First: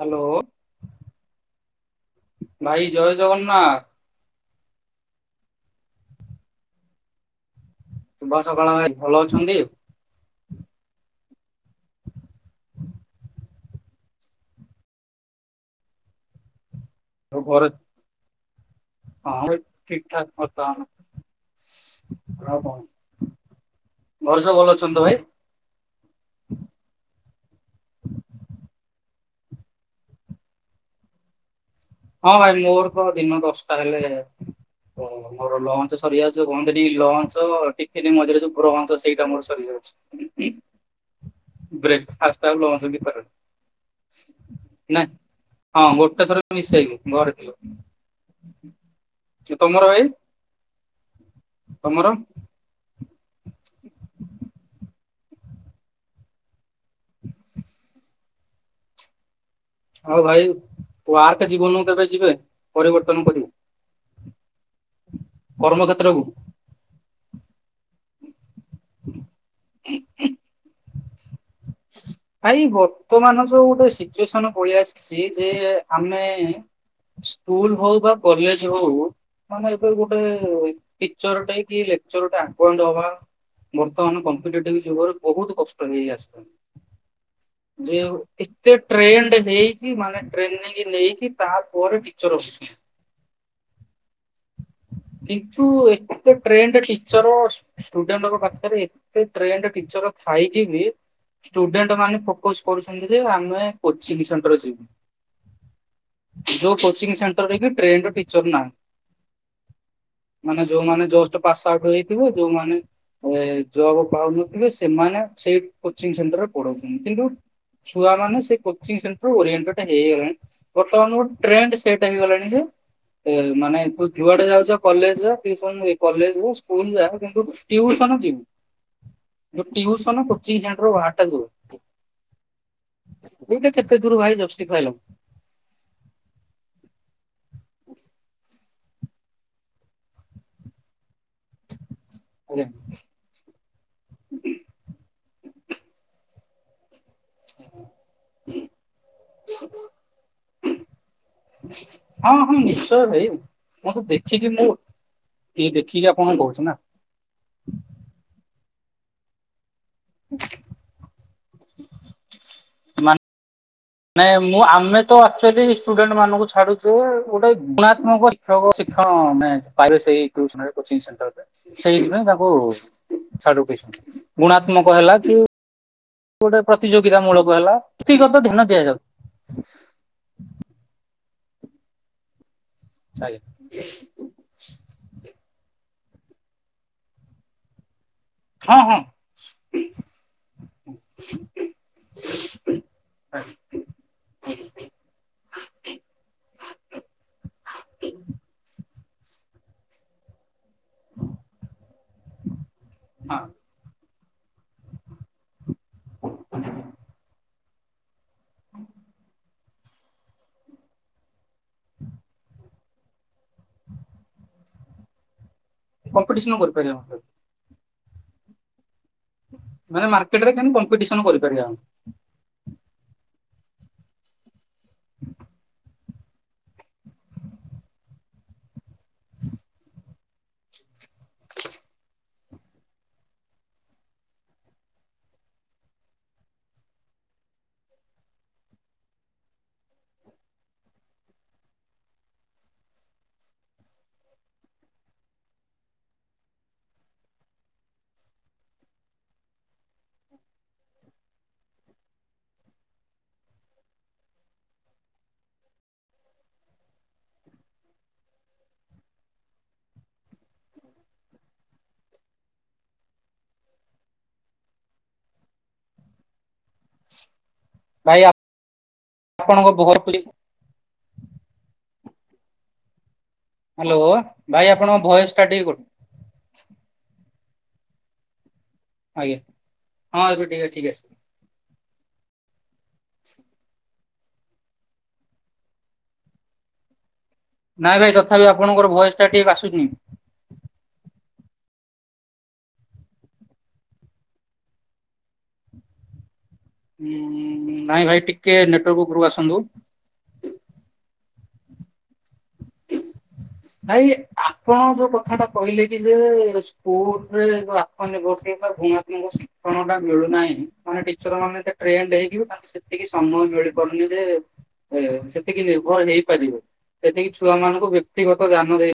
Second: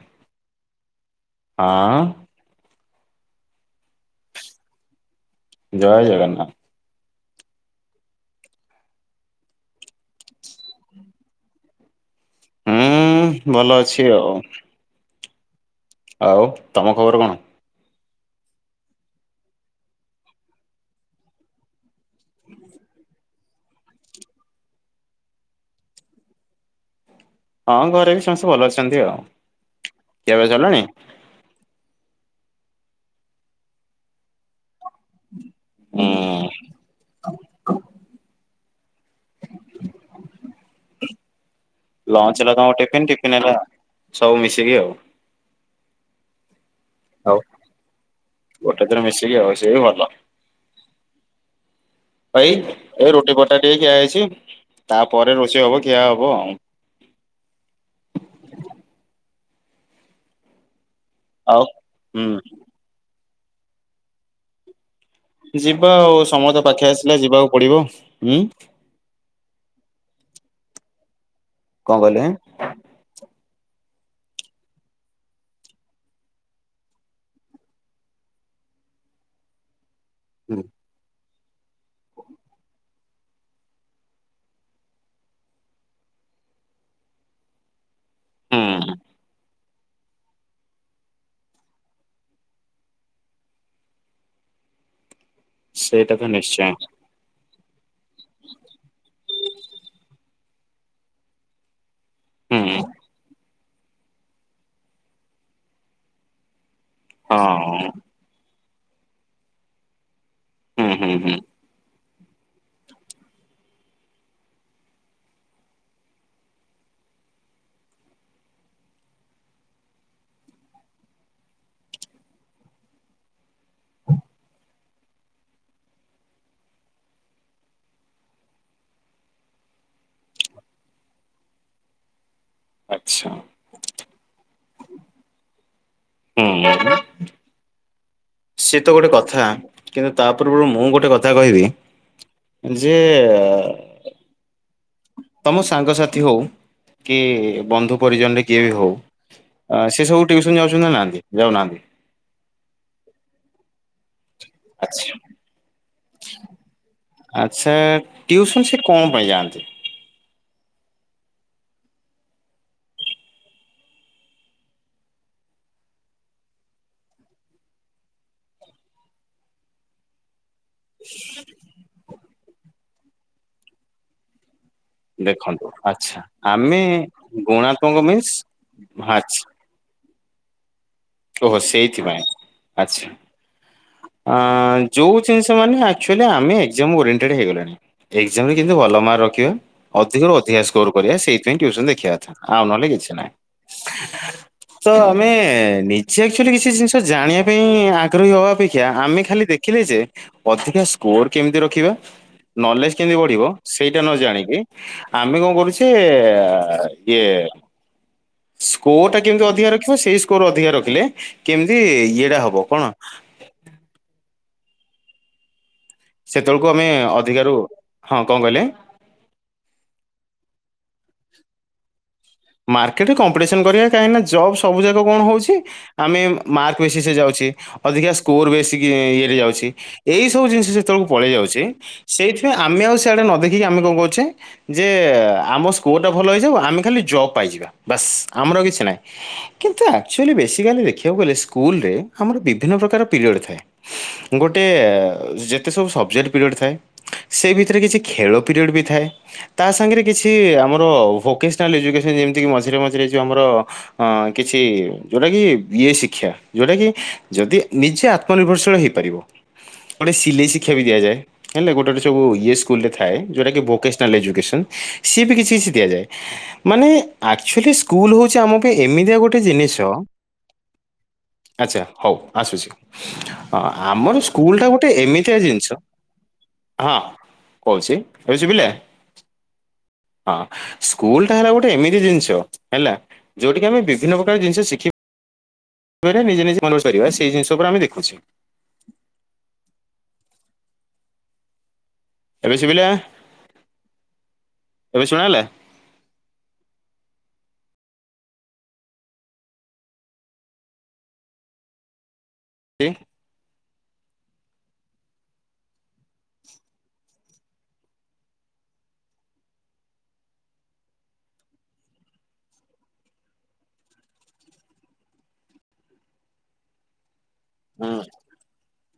Hello, ହଁ ଭାଇ ଜୟ ଜଗନ୍ନାଥ। ଜୟ ଜଗନ୍ନାଥ। ଶୁଭ ସକାଳ ଭାଇ ଭଲ ଅଛନ୍ତି? ହୁଁ ଭଲ ଅଛି ଆଉ। ଆଉ ତୋମ ଖବର କ ମୋର ହଁ ଠିକଠାକ୍ ବର୍ତ୍ତମାନ। ଆଉ କଣ? ଘରେ ସବୁ ଭଲ ଅଛନ୍ତି ତ ଭାଇ? ହଁ ଘରେ ବି ସମସ୍ତେ ଭଲ ଅଛନ୍ତି ଆଉ, ଖିଆ ପିଆ ସରିଲାଣି? ହଁ ଭାଇ ମୋର ତ ଦିନ ଦଶଟା ହେଲେ [inaudible] ମୋର ଲଞ୍ଚ ହୁଁ ସରିଯାଉଛୁ, କଣ ଯଦି ଲଞ୍ଚ ଟିକେ ଯେ ମଝିରେ ଯୋଉ ରଞ୍ଚ ସେଇଟା ମୋର ସରିଯାଉଛି। [inaudible] ବ୍ରେକ୍ ଲଞ୍ଚ ଫାଷ୍ଟ ହେଲା ଆଉ ତମ ଲଞ୍ଚ ଟିଫିନ ଭିତରେ ଟିଫିନ ହେଲା ସବୁ ମିଶିକି ଆଉ। ନା ହଁ ଗୋଟେ ଥର ମିଶେଇବି ଘରେ ଆଉ ଥିଲୁ। ଗୋଟେ ଥର ମିଶିକି ଆଉ ଯେ ସେ ବି ତୋମର ଭଲ। ଭାଇ? ତୋମର? ପାଇ ଏ ରୁଟି ପରଟା ଟିକେ ଖିଆ ହେଇଛି, ତାପରେ ରୋଷେଇ ହବ ଖିଆ ହବ ଆଉ। ଆଉ ଭାଇ ୱାର୍କ ଆଉ ଜୀବନକୁ କେବେ ହୁଁ ଯିବେ ପରିବର୍ତ୍ତନ କରି? ଯିବା ଆଉ କର୍ମକ୍ଷେତ୍ରକୁ? ସମୟ ତ ପାଖେ ଆସିଲେ ଯିବାକୁ ପଡିବ ହୁଁ,। ହଁ ହଁ କଣ କହିଲେ? ଭାଇ ବର୍ତ୍ତମାନ ଯୋଉ ଗୋଟେ ସିଚୁଏସନ୍ ପଳି ଆସିଛି ଯେ ଆମେ ସ୍କୁଲ୍ ହଉ ବା କଲେଜ୍ ହଉ ମାନେ ଏବେ ଗୋଟେ ହୁଁ ଟିଚର୍ ଟେ କି ଲେକଚର୍ ଟେ ଆକଣ୍ଡ ହବା ବର୍ତ୍ତମାନ କମ୍ପିଟେଟିଭ୍ ଯୁଗରେ ବହୁତ କଷ୍ଟ ହେଇ ଆସିଲାଣି। ଯେ ଏତେ ଟ୍ରେଣ୍ଡ ହେଇ ଚି ମାନେ ଟ୍ରେନିଂ ନେଇକି ତା ପରେ ଟିଚର୍ ରହୁଛନ୍ତି। କିନ୍ତୁ ସେଇଟା ତ ଏତେ ନିଶ୍ଚୟ ଟ୍ରେଣ୍ଡ୍ ଟି ଚରଳସ୍ ଷ୍ଟୁଡେଣ୍ଡଗ ପାଖରେ ଏତେ ଟ୍ରେଣ୍ଡ୍ ଟିଚର ଥାଇକି ବି ଷ୍ଟୁଡେଣ୍ଡ ମାନେ ହୁଁ ଫୋକୋସ୍ କରୁଛନ୍ତି ଯେ ଆମେ କୋଚିଙ୍ଗି ସେଣ୍ଟର ଯିବୁ ଯଉ କୋଚିଙ୍ଗ୍ ହଁ ସେଣ୍ଟର୍‌ରେ ବି ଟ୍ରେଣ୍ଡ୍‌ର ଟିଚର୍ ନାଁ ମାନେ ହୁଁ ଯଉମାନେ ହୁଁ ହୁଁ ଜଷ୍ଟ ପାସ୍ଆଉଟ୍ ହେଇ ଥିବୁ ଯଉମାନେ ଏ ଜବ ପାଉନଥିବେ ସେମାନେ ସେଇ କୋ ଚିଙ୍ଗ୍ ସେଣ୍ଟରରେ ପଢଉଛନ୍ତି କିନ୍ତୁ ଛୁଆମାନେ ସେ କୋଚିଙ୍ଗ୍ ସେଣ୍ଟର୍‌ ଓରିଏଣ୍ଟ ଟା ହେଇହେଇ ଗଲାଣି ବର୍ତ୍ତମାନ ଗୋଟେ ଟ୍ରେଣ୍ଡ୍ ସେଟ୍ ହେଇଗଲାଣି ଯେ ଏ ମାନେ ତୁ ଯୁଆଡେ ଯାଉଜ କଲେଜେ ଟିଉସନ୍‌ ନୁଏ କଲେଜ୍‌ରୁ ସ୍କୁଲ୍ ଯାଏ କିନ୍ତୁ ଟିଉସନ ଯିବୁ ଯଉ ଟିଉସନ କୋଚିଙ୍ଗି ସେଣ୍ଟ୍ର ହାଟାଗୁ ଆଚ୍ଛାଁ କେତେ ଦୂରୁ ଭାଇ ଯଷ୍ଟି ଫାଇ ନବୁ ହୁଁ ସେତ ଗୋଟେ କଥା କେବେ ତା ପୂର୍ବରୁ ମୁଁ ଗୋଟେ କଥା କହିବି ଆଜ୍ଞା ଝିଅ ତମ ସାଙ୍ଗ ସାଥି ହଉ କିଏ ବନ୍ଧୁ ପରିଜନ୍‌ରେ କିଏ ବି ହଉ ସେ ସବୁ ଟିଉସନ୍ ଯାଉଚନ୍ତି ନା ନାହାଁନ୍ତି ଯାଉନାହାଁନ୍ତି ହଁ ହଁ ନିଶ୍ଚୟ ଭାଇ ମୁଁ ତ ଦେଖିକି ମୁଁ ଆଚ୍ଛା ଟିକେ ଦେଖିକି ଆପଣଙ୍କୁ କହୁଛି ନା ଆଚ୍ଛା ଟିଉସନ୍ ସେ କଣ ପାଇଁ ଯାନ୍ତି [unintelligible] ନା। ନାଇଁ ମୁଁ ଆମେ ତ ଆକ୍ଚୁଆଲୀ ଷ୍ଟୁଡେଣ୍ଟ ମାନଙ୍କୁ ଛାଡ଼ୁଚୁ ଗୋଟେ ଗୁଣାତ୍ମକ ଶିକ୍ଷକ ଶିକ୍ଷଣ ନେ ପାଇବେ ସେଇ ଟିଉସନ୍ ରେ କୋଚିଂ ସେଣ୍ଟର୍ ରେ ସେଇଥିପାଇଁ ତାକୁ ଛାଡ଼ୁ ଟିଉସନ୍। ଗୁଣାତ୍ମକ ହେଲା କି ଦେଖନ୍ତୁ ଆଚ୍ଛା ଗୋଟେ ଆମେ ପ୍ରତିଯୋଗିତା ମୂଳକ ହେଲା ଗୁଣାତ୍ମକ ମିନ୍ସ ବ୍ୟକ୍ତିଗତ ଧ୍ୟାନ ଦିଆଯାଉ ହଁ ଆଛ ଓହୋ ସେଇଥିପାଇଁ ଆଚ୍ଛ ଆଜ୍ଞା। ଅଁ ଯୋଉ ଜିନିଷ ମାନେ ଆକ୍ଚୂଆଲୀ ଆମେ ଏକ୍ଜାମ୍ ଓରିଏଣ୍ଟେଡ୍ ହେଇଗଲେଣି। ଏକ୍ଜାମି ରେ କିନ୍ତୁ ହଁ ଭଲ ହଁ ମାର୍କ ରଖିବ ଅଧିକରୁ ଅଧିକା ସ୍କୋର୍ କରିବା ସେଇଥିପାଇଁ ଟିଉସନ୍ ଦେଖିବା କଥା ଆଉ ନହେଲେ କିଛି ନାହିଁ। ତ ଆମେ ନି ସିଏ ଆକ୍ଚୁଆଲି କିଛି ଜିନିଷ ଜାଣିବା ପାଇଁ ଆଗ୍ରହୀ ହବା ଅପେକ୍ଷା ଆମେ ଖାଲି ଦେଖିଲେ ଯେ ଅଧିକା ସ ସ୍କୋର୍ କେମିତି ରଖିବା ନଲେଜ କେମିତି ହଁ ବଢ଼ିବ ସେଇଟା ନ ଜାଣିକି ଆମେ କଣ କରୁଛେ ଇଏ ସ୍କୋର୍ ଟା କେମିତି ଅଧିକା ରଖିବ ସେଇ ସ୍କୋର୍ ଅଧିକା ରଖିଲେ କେମିତି ଇଏଟା ହବ କଣ? କମ୍ପିଟିସନ ସେତେବେଳକୁ ଆମେ କରିପାରିବା ଅଧିକାରୁ ହଁ କଣ କହିଲେ? ମାନେ ମାର୍କେଟ ରେ [unintelligible] କମ୍ପିଟିସନ କରିପାରିବା ଆମେ। ମାର୍କେଟରେ କମ୍ପିଟିସନ କରିବା କାହିଁକିନା ଜବ୍ ସବୁ ଯାକ କଣ ହଉଛି। ଆମେ ମାର୍କ ବେଶୀ ସେ ଯାଉଛି ଅଧିକା ସ୍କୋର ବେଶୀକ୍ ଇଏରେ ଯାଉଛି। ଏଇ ସବୁ ଜିନିଷ ଯେତେବେଳକୁ ପଳେଇ ଯାଉଛି ସେଇଥିପାଇଁ ଆମେ ଆଉ ସେଆଡ଼େ ନ ଦେଖିକି ଆମେ କଣ କହୁଛେ ଯେ ଆମ ସ୍କୋର ଟା ଭଲ ହେଇଯାଉ ଆମେ ଖାଲି ଜଵ୍ ପାଇଯିବା ବାସ୍ ଆମର ଆଉ କିଛି ନାହିଁ। କିନ୍ତୁ ଆକଚୁଲି ବେଶିକାଲି ଦେଖିବାକୁ ଗଲେ ସ୍କୁଲରେ ଆମର ବିଭିନ୍ନ ପ୍ରକାର ପିରିୟଡ଼ ଥାଏ। ଗୋଟେ ଯେତେ ସବୁ ସବଜେକ୍ଟ ପିରିୟଡ଼ ଥାଏ ସେ ଭିତରେ କିଛି ଖେଳ ପିରିୟଡ଼ ବି ଥାଏ। ତା ସାଙ୍ଗରେ କିଛି ଆମର ଭୋକେଶ୍ନାଲ ଏଯୁକେସନ ଯେମିତିକି ମଝିରେ ମଝିରେ ଯଉ ଆମର ଅ କିଛି ଯୋଉଟା କି ଇଏ ଶିକ୍ଷା ଯୋଉଟା କି ଯଦି ନିଜେ ଆତ୍ ଆତ୍ମନିର୍ଭରଶୀଳ ହେଇପାରିବ ଗୋଟେ ସିଲେଇ ଶିକ୍ଷା ବି ଦିଆଯାଏ। ହେଲା ଗୋଟେ ଗୋଟେ ସବୁ ଇଏ ସ୍କୁଲ ରେ ଥାଏ ଯୋଉଟାକି ଭୋକେଶ୍ନାଲ୍ ଏଜୁକେସନ ସିଏ ବି କିଛି କିଛି ଦିଆଯାଏ। ମାନେ ଆକ୍ଚୁଆଲି ସ୍କୁଲ ଭାଇ ହଉଛି ଆମକୁ ଏମିତିଆ ଗୋଟେ ଆପଣଙ୍କ ଜିନିଷ ଭଏସ ଆଚଛା ହଉ ଆସୁଛି ହ୍ୟାଲୋ ଆମର ସ୍କୁଲ ଭାଇ ଟା ଗୋଟେ ଆପଣଙ୍କ ଭଏସ ଏମିତିଆ ଟା ଟିକେ ଜିନିଷ ହଁ କହୁଛି ହ ହଉ ଚି ପିଲା ଆଜ୍ଞା ହଁ ଏବେ ଟିକେ ଠିକ ଆସିଲା। ହେଲା ଗୋଟେ ଏମିତି ଜିନିଷ ହେଲା ଯୋଉିଠିକି ଆମେ ଆମେ ବିଭିନ୍ନ ପ୍ରକାର ଜିନିଷ ଶିଖିବା। [inaudible] ନିଜେ ନିଜ ମନ ସେଇ ଜିନିଷ। ଉପରେ ଆମେ ନାଇଁ ଭାଇ ଦେଖୁଛେ ତଥାପି ଆପଣଙ୍କର ଭୟସ ଟା ଠିକ ଆସୁନି। ଏବେ ଶୁିବିଲା ଏବେ ସୁଣାଗଲା। ହୁଁ ନାଇଁ ଭାଇ ଟିକେ ନେଟୱାର୍କ ଉପରକୁ ଆସନ୍ତୁ। କ [inaudible] ଭାଇ ଆପଣ ଯୋଉ କଥା ଟା କହିଲେ କି ଯେ ସ୍କୁଲରେ ଯୋଉ [inaudible] କଣଟା ମିଳୁନାହିଁ ମାନେ ଟିଚର ମାନେ ଟ୍ରେଣ୍ଡ ହେଇକି ତାଙ୍କୁ ସେତିକି ସମୟ ମିଳିପାରୁନି ଯେ ସେତିକି ନିର୍ଭର ହେଇପାରିବ ସେତିକି ଛୁଆ ମାନଙ୍କୁ ହୁଁ ବ୍ୟକ୍ତିଗତ ଧ୍ୟାନ ଦେଇ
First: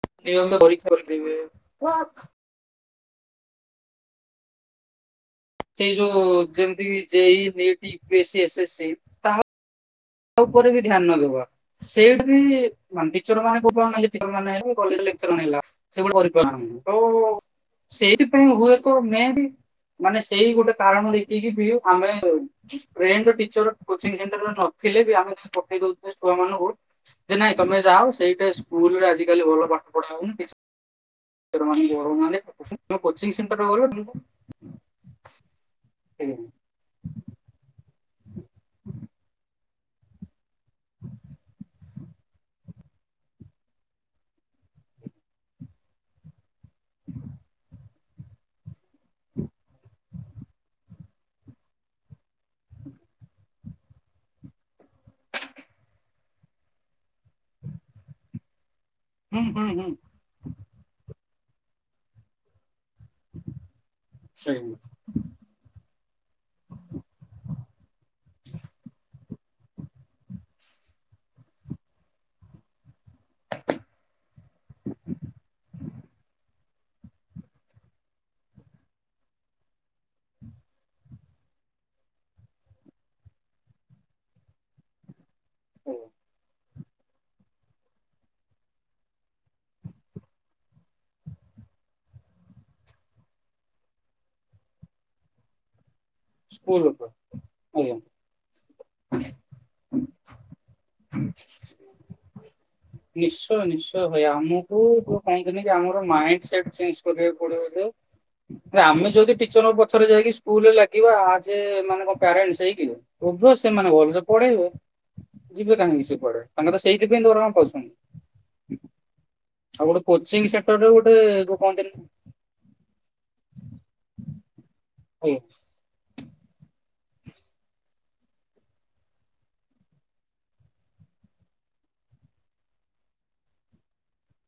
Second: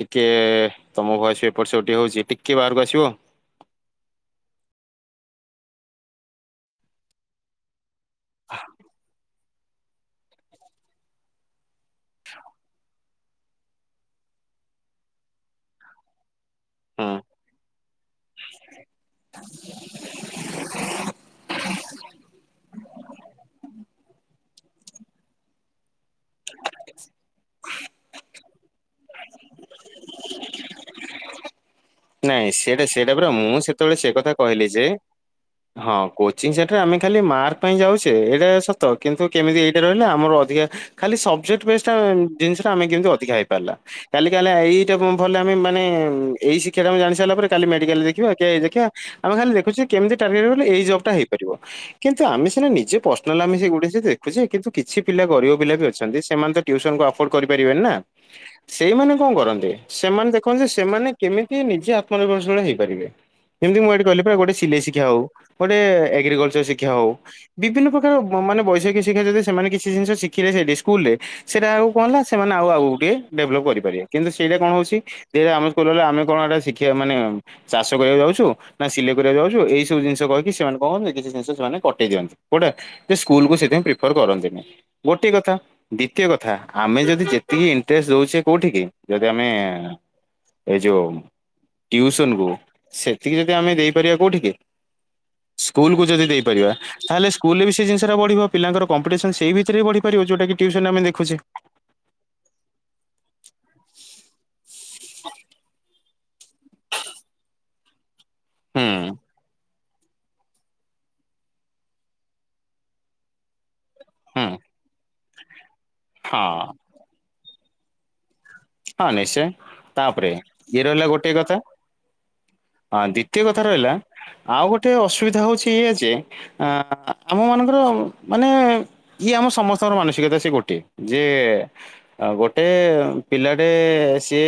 ଟିକିଏ ନିୟମିତ ପରୀକ୍ଷା ତୁମ କରିପାରିବେ। ଭୟସ ବି ଏପଟ ସେପଟ ହଉଚି ଟିକିଏ ବାହାରକୁ ଆସିବ। ସେଇ ଯୋଉ ଯେମିତି ଜେଇ ନିକଟ୍ ୟୁପିଏସି ଏସ୍ଏସ୍ ସି। ତା ଉପରେ ବି ଧ୍ୟାନ ନଦବା। [unintelligible] [inaudible] ସେଗୋଟେ କରିପାର ନାଁ ତ ହୁଁ ସେଇଥିପାଇଁ ହୁଏ ତ ମେ ବି ମାନେ ସେଇ ଗୋଟେ କାରଣ ଦେଖିକି ବି ଆମେ ହଉ। ଟ୍ରେଣ୍ଡ ର ଟିଚର କୋଚିଙ୍ଗ ସେଣ୍ଟର ନ ଥିଲେ ବି ଆମେ ଯ ପଠେଇ ଦଉଥିଲେ ଛୁଆ ମାନଙ୍କୁ ଯେ ନାଇଁ ତମେ ଯାଅ ସେଇଟା ସ୍କୁଲରେ ଆଜିକାଲି ଭଲ ପାଠ ପଢା ହଉନି ଟିଚର ମାନେ ନାଇଁ ସେଟା ପଢଉନାହାନ୍ତି ସେଇଟା ପରା କୋଚିଂ ମୁଁ ସେଣ୍ଟର ଗଲେ ସେତେବେଳେ ହୁଁ ସେ କଥା କହିଲି ଯେ ହଁ କୋଚିଂ ସେ ରେ ଆମେ ଖାଲି ମାର୍କ ପାଇଁ ଯାଉଛେ ଏଇଟା ସତ କିନ୍ତୁ କେମିତି ଏଇଟା ରହିଲେ ଆମର ଅଧିକା ଖାଲି ସବଜେକ୍ଟ ବେସ ଜିନିଷ ଆମେ କେମିତି ଅଧିକା ହେଇପାରିଲା କାଲି କା ଏଇଟା ଭଲେ ଆମେ ମାନେ ଏଇ ଜାଣି ସାରିଲା ପରେ କାଲି ମେଡ଼ିକାଲ ଯା ଦେଖିବା ଦେଖିବା ଆମେ ଖାଲି ଦେଖୁଛେ କେମତି ଟାର୍ଗେଟ କଲେ ଏଇ ଜବଟା ହେଇପାରିବ। କିନ୍ତୁ ଆମେ ସିନା ନିଜେ ପର୍ସନାଲ ଆମେ ସେ ଗୁଟେ ଦେଖୁଛେ କିନ୍ତୁ କିଛି ପିଲା ଗରିବ ପିଲା ବି ଅଛନ୍ତି ସେମାନେ ତ ଟ୍ୟୁସନକୁ ଆଫୋର୍ଡ କରିପାରିବେନି ନା। ହୁଁ। ସେଇମାନେ କଣ କରନ୍ତି ହୁଁ ସେମାନେ ଦେଖନ୍ତି ସେମାନେ କେମିତି ନିଜେ ଆତ୍ମନିର୍ଭରଶୀଳ ହେଇପାରିବେ। ଯେମିତି ମୁଁ ଏଇଠି କହିଲି ପା ଗୋଟେ ସିଲେଇ ଶିକ୍ଷା ହଉ ଗୋଟେ ଏଗ୍ରିକଲଚର ଶିକ୍ଷା ହଉ। ବିଭିନ୍ନ ପ୍ରକାର ମାନେ ବୈଷୟିକ ଶିକ୍ଷା ଯଦି ସେମାନେ କିଛି ଜିନିଷ ଶିଖିଲେ ସେଇଠି ସ୍କୁଲ ରେ। ସେଇଟା ଆଉ କଣ ନା ସେମାନେ ଆଉ ଆଉ ଗୋଟିଏ ଡେଭଲପ କରିପାରିବେ କିନ୍ତୁ ସେଇଟା କଣ ହଉଛି ଆମ ସ୍କୁଲରେ ଆମେ କଣ ଏଇଟା ଶିଖିବା ମାନେ ଚାଷ କରିବାକୁ ଯାଉଛୁ। ନା ସିଲେଇ କରିବାକୁ ଯାଉଛୁ ଏଇ ସବୁ ଜିନିଷ କହିକି ସେମାନେ କହନ୍ତି କିଛି ଜିନିଷ ସେମାନେ କଟେଇ ଦିଅନ୍ତି କୋଉଟା ସେ ସ୍କୁଲ କୁ ସେଥିପାଇଁ ପ୍ରିଫର କରନ୍ତିନି ଗୋଟିଏ କଥା ଦ୍ଵିତୀୟ କଥା ଆମେ ଯଦି ଯେତିକି ଇଣ୍ଟରେଷ୍ଟ ଦଉଛେ କୋଉଠିକି ଯଦି ଆମେ ଏଇ ଯୋଉ ଟିଉସନ କୁ ସେତିକି ଯଦି ଆମେ ଦେଇପାରିବା କୋଉଠିକି ସ୍କୁଲକୁ ଯଦି ଦେଇ ପରିବା। ସ୍କୁଲ ଉପରେ ତାହେଲେ ସ୍କୁଲରେ ବି ସେ ଆଜ୍ଞା। ଜିନିଷଟା ବଢ଼ିବ ପିଲାଙ୍କର କମ୍ପିଟିସନ୍ ସେଇ ଭିତରେ ବି ବଢ଼ି ପାରିବ ଯଉଟା କି ଟିଉସନରେ ଆମେ ଦେଖୁଛେ। ହଁ। ନିଶ୍ଚୟ ନିଶ୍ଚୟ ଭାଇ ଆମକୁ କୁହନ୍ତିନି କି ଆମର ମାଇଣ୍ଡ ସେଟ ହୁଁ ଆମେ ଯଦି ଟିଚରଙ୍କ ପଛରେ ଯାଇକି ସ୍କୁଲରେ ଲାଗିବା ଲାଗିବା ଆଜ ଏ ମାନେ କଣ ପ୍ୟାରେଣ୍ଟସ ହେଇକି ଅଭିଅସ ସେମାନେ ହୁଁ ପଢ଼େଇବେ ଯିବେ କାହିଁକି ସେ କୁଆଡ଼େ ତାଙ୍କେ ହଁ ତ ସେଇଥିପାଇଁ ଦରମା ପାଉଛନ୍ତି। ହଁ ନିଶ୍ଚୟ ଆଉ ଗୋଟେ ତାପରେ କୋଚିଂ ଇଏ ସେଣ୍ଟରରେ ରହିଲା ଗୋଟେ କଥା। ଯୋଉ କହନ୍ତିନି ହଁ ଦ୍ଵିତୀୟ କଥା ରହିଲା ଆଉ ଗୋଟେ ଅସୁବିଧା ଆଜ୍ଞା ହଉଛି ଏୟା ଯେ ଆ ଆମ ମାନଙ୍କର ମାନେ ଇଏ ଆମ ସମସ୍ତଙ୍କର ମାନସିକତା ସେ ଗୋଟେ ଯେ ଅ ଗୋଟେ ପିଲାଟେ ସିଏ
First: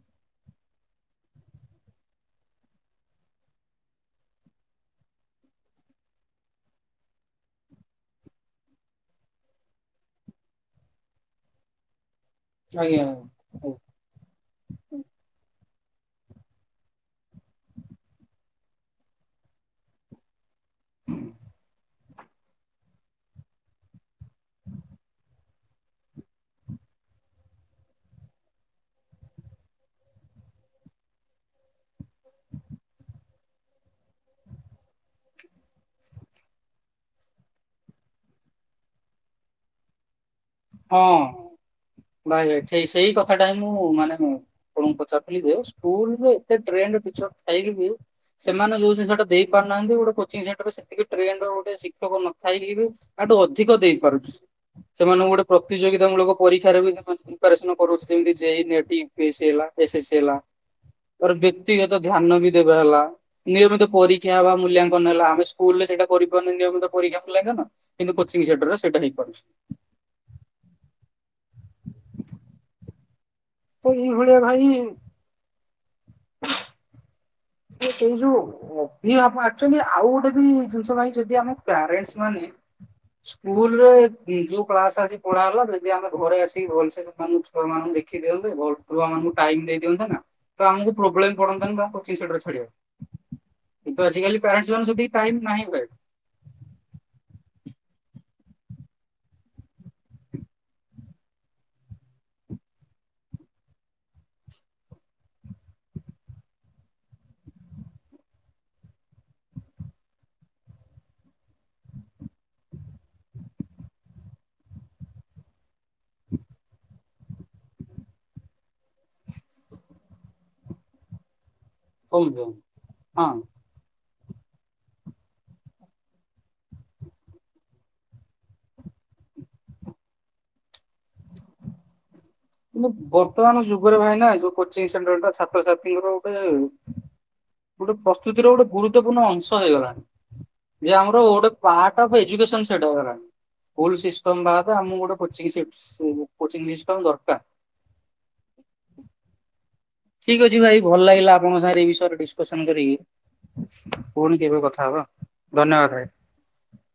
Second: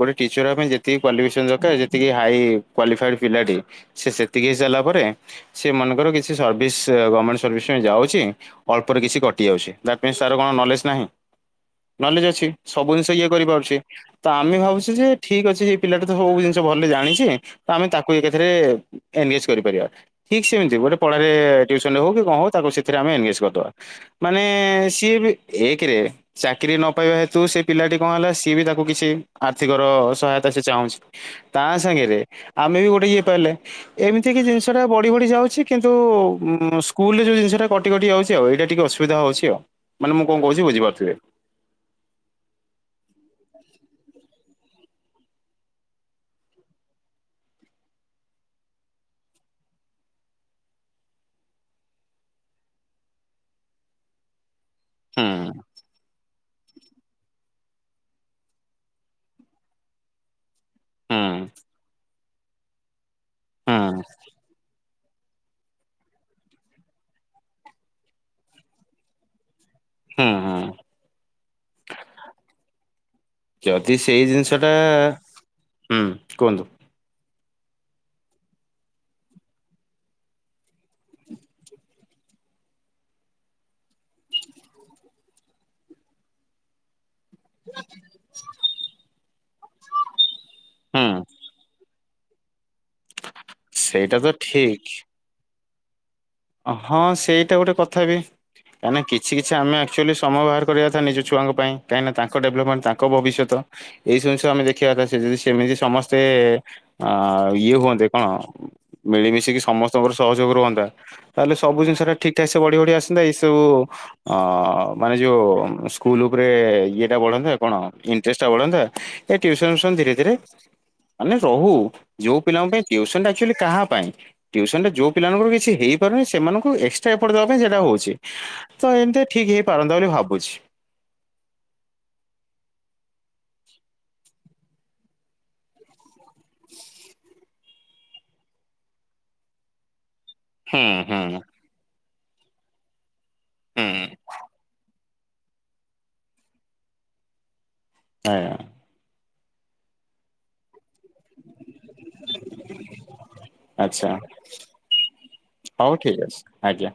ଗୋଟେ ଟିଚର ହେବା ପାଇଁ ଯେତିକି କ୍ୱାଲିଫିକେସନ ଦରକାରେ ଯେତିକି ହାଇ କ୍ୱାଲିଫାଇଡ଼ ପିଲାଟି ସେ ସେତିକି ହେଇସାରିଲା ପରେ ସେ ମନେକର କିଛି ସର୍ଭିସ ଏ ଗମେଣ୍ଟ ସର୍ଭିସ ପାଇଁ ଯାଉଛି। ଅଳ୍ପରେ କିଛି କଟିଯାଉଛି ଦ୍ୟାଟ୍ ମିନ୍ସ ତାର କଣ ନଲେଜ୍ ନାହିଁ ନଲେଜ ଅଛି। ସବୁ ଆଜ୍ଞା। ଜିନିଷ ଇଏ କରିପାରୁଛି। ତ ଆମେ ଭାବୁଛୁ ଯେ ଠିକ୍ ଅଛି ଏଇ ପିଲାଟା ତ ସବୁ ଜିନିଷ ଭଲରେ ଜାଣିଛି ତ ଆମେ ତାକୁ ଏକାଥରେ ଏନଗେଜ୍ କରିପାରିବା। ଠିକ୍ ସେମିତି ଗୋଟେ ପଢ଼ାରେ ଟ୍ୟୁଉସନରେ ହଉ କି କଣ ହଉ ତାକୁ ସେଥିରେ ଆମେ ଏନଗେଜ୍ କରିଦବା। ମାନେ ସିଏ ବି ଏକରେ ଚାକିରିୀ ନ ପାଇବା ହେତୁ ସେ ପିଲାଟି କଣ ହେଲା ସିଏ ବି ତାକୁ କିଛି ଆର୍ଥିକର ସହାୟତା ସେ ଚାହୁଁଛି। ତା ସାଙ୍ଗେରେ ଆମେ ବି ଗୋଟେ ଇଏ ପାଇଲେ। ଏମିତି କି ଜିନିଷଟା ବଢ଼ି ବଢ଼ି ଯାଉଛି କିନ୍ତୁ ଉଁ ସ୍କୁଲରେ ଯୋଉ ଜିନିଷଟା କଟି କଟି ଯାଉଛି ଆଉ ଏଇଟା ଟିକେ ଅସୁ ଅସୁବିଧା ହଉଛି ଆଉ ମାନେ ମୁଁ କଣ କହୁଛି ବୁଝିପାରୁଥିବେ। ହଁ। ଭାଇ ଭାଇ ଠିକ୍ ସେଇ କଥାଟା ହିଁ ମୁଁ ମାନେ ମୁଁ ଆପଣଙ୍କୁ ପଚରୁଥିଲି ଯେ ସ୍କୁଲ୍ ରେ ଏତେ ଟ୍ରେଣ୍ଡ ଟିଚର ଥାଇ କି ବି ସେମାନେ ଯୋଉ ଜିନିଷ ଟା ଦେଇ ପାରୁ ନାହାଁନ୍ତି ଗୋଟେ କୋଚିଂ ସେଣ୍ଟର ସେତିକି ଟ୍ରେଣ୍ଡର ଗୋଟେ ଶିକ୍ଷକ ନଥାଇକି ବି ଆଠୁ ଅଧିକ ଦେଇପାରୁଛି ହୁଁ। ସେମାନଙ୍କୁ ଗୋଟେ ପ୍ରତିଯୋଗିତା ମୂଳକ ପରୀକ୍ଷାରେ ବି ସେମାନେ ପ୍ରିପାରେସନ କରାଉଛି ଯେମିତି ଜେ ଇ ନେଟି, ୟୁ ପି ଏ ସି ଏସେ ସି ହେଲା। ତାପରେ ହୁଁ ବ୍ୟକ୍ତିଗତ ଧ୍ୟାନ ବି ଦେବା ହେଲା ହୁଁ ନିୟମିତ ପରୀକ୍ଷା ହେବା ମୂଲ୍ୟା ମୂଲ୍ୟାୟନ ହେଲା ଆମେ ସ୍କୁଲରେ ସେଇଟା କରିପାରୁନେ ନିୟମିତ ପରୀକ୍ଷା ମୂଲ୍ୟାୟନ କିନ୍ତୁ କୋଚିଂ ସେଣ୍ଟରରେ ସେଇଟା ହେଇପାରୁଛି। ହୁଁ, ହୁଁ। ତ ଯଦି ସେଇ ଏଇଭଳିଆ ଜିନିଷ ଟା ଭାଇ ହୁଁ କୁହନ୍ତୁ? ଏ କେ ଯୁ ଆଉ କଣ। ଅଭିବାବଆସିଛନ୍ତି। ଆଉ ଗୋଟେ ବି ଜିନିଷ ଭାଇ ଯଦି ଆମେ ପ୍ୟାରେଣ୍ଟସ ମାନେ- ସ୍କୁଲ ରେ ଯୋଉ କ୍ଳାସ ଆଜି ପଢା ହେଲା ଯଦି ଆମେ ଘରେ ଆସିକି ଭଲସେ ଆମ ଛୁଆନଙ୍କୁ ଦେଖି ଦିଅନ୍ତେ ଭଲ ଛୁଆ ମାନଙ୍କୁ ଟାଇମ୍ ଦେଇ ଦିଅନ୍ତେ ନା ତ ଆମକୁ ହୁଁ ପ୍ରୋବ୍ଲେମ ପଡନ୍ତାନି ତାଙ୍କ ଟିସଡରେ ଛାଡିବା କିନ୍ତୁ ସେଇଟା ତ ଆଜାକାଲି ପ୍ୟରେଣ୍ଟସ ମାନଙ୍କୁ ଠିକ ସେତିକି ଟାଇମ୍ ନାହିଁ ୱେ। ହଁ ସେଇଟା ଗୋଟେ କଥା ବି। ଆମେ କିଛି କିଛି ଆମେ ଏକ୍ଟୁଆଲି ସମୟ ବାହାର କରିବାକଥା ନିଜ ଛୁଆଙ୍କ ପାଇଁ କାହିଁକିନା ତାଙ୍କ ଡେଭଲବମେଣ୍ଟ ତାଙ୍କ ଭବିଷ୍ୟତ। ଏଇ ସବୁ ଜିନିଷ ଆମେ ଦେଖିବା କଥା ସେ ଯଦି ସେମିତି ସମସ୍ତେ ଅ ଇଏ ହୁଅନ୍ତେ କଣ? ମିଳିମିଶିକି ସମସ୍ତଙ୍କର ସହଯୋଗ ରୁହନ୍ତା ତାହେଲେ ସବୁଯିନିଷଟା ଠିକ୍ ଠାକ୍ ସେ ବଢି ବଢି ଆସନ୍ତା। ଏଇସବୁ ଅ ମାନେ ଯୋଉ ସ୍କୁଲ୍ ଉପରେ ଇଏଟା ବଢନ୍ତା କଣ ଇଣ୍ଟରେଷ୍ଟଟା ବଢନ୍ତା। ଏ ଟ୍ୟୁସନ ଫିଉସନ ଧୀରେ ଧୀରେ ମାନେ ରହୁ। କମି ଯୋଉ ଯାଉନି ପିଲାଙ୍କ ପାଇଁ ଟ୍ୟୁସନ ଟା ହଁ। ଆକ୍ଚୁଆଲି କାହା ପାଇଁ ଟ୍ୟୁସନ ଟା ଯୋଉ ପିଲାମାନଙ୍କର କିଛି ହେଇ ହେଇପାରୁନି ସେମାନଙ୍କୁ ଏକ୍ସଟ୍ରା ଏପୋର୍ଟ ଦେବା ପାଇଁ ସେଇଟା ହଉଛି ତ ଏମିତି ଠିକ୍ ହେଇପାରନ୍ତା ବୋଲି ଭାବୁଛି। କିନ୍ତୁ ବର୍ତମାନ ଯୁଗରେ ଭାଇନା ଯୋଉ କୋଚିଂ ସେଣ୍ଟର ଟା ଛାତ୍ରଛାତ୍ରୀଙ୍କର ଗୋଟେ ଗୋଟେ ପ୍ରସ୍ତୁତି ର ଗୋଟେ ଗୁରୁତ୍ୱପୂର୍ଣ୍ଣ ଅଂଶ ହେଇଗଲାଣି। ହୁଁ ଯେ ହୁଁ ଆମର ଓଟେ ପାର୍ଟ ଅଫ୍ ଏଜୁକେସନ ସେଟ ହେଲାଣି। ସ୍କୁଲ ହୁଁ। ସିଷ୍ଟମ ବାଦେ ଆମକୁ ଗୋଟେ କୋଚିଂ ସିପ୍ ସି କୋଚିଂ ସିଷ୍ଟମ ଦରକାର୍। ଆଜ୍ଞ। [inaudible] ଠିକ୍ ଅଛି ଭାଇ ଭଲ ଲାଗିଲା ଆପ ଆପଣଙ୍କ ସାଙ୍ଗରେ ଏ ବିଷୟରେ ଡିସ୍କସନ କରିକି ଆଚ୍ଛା ପୁଣି କେବେ କଥା ହବା ହଉ ଧନ୍ୟବାଦ ଭାଇ। ଠିକ୍ ଅଛି ଆଜ୍ଞା।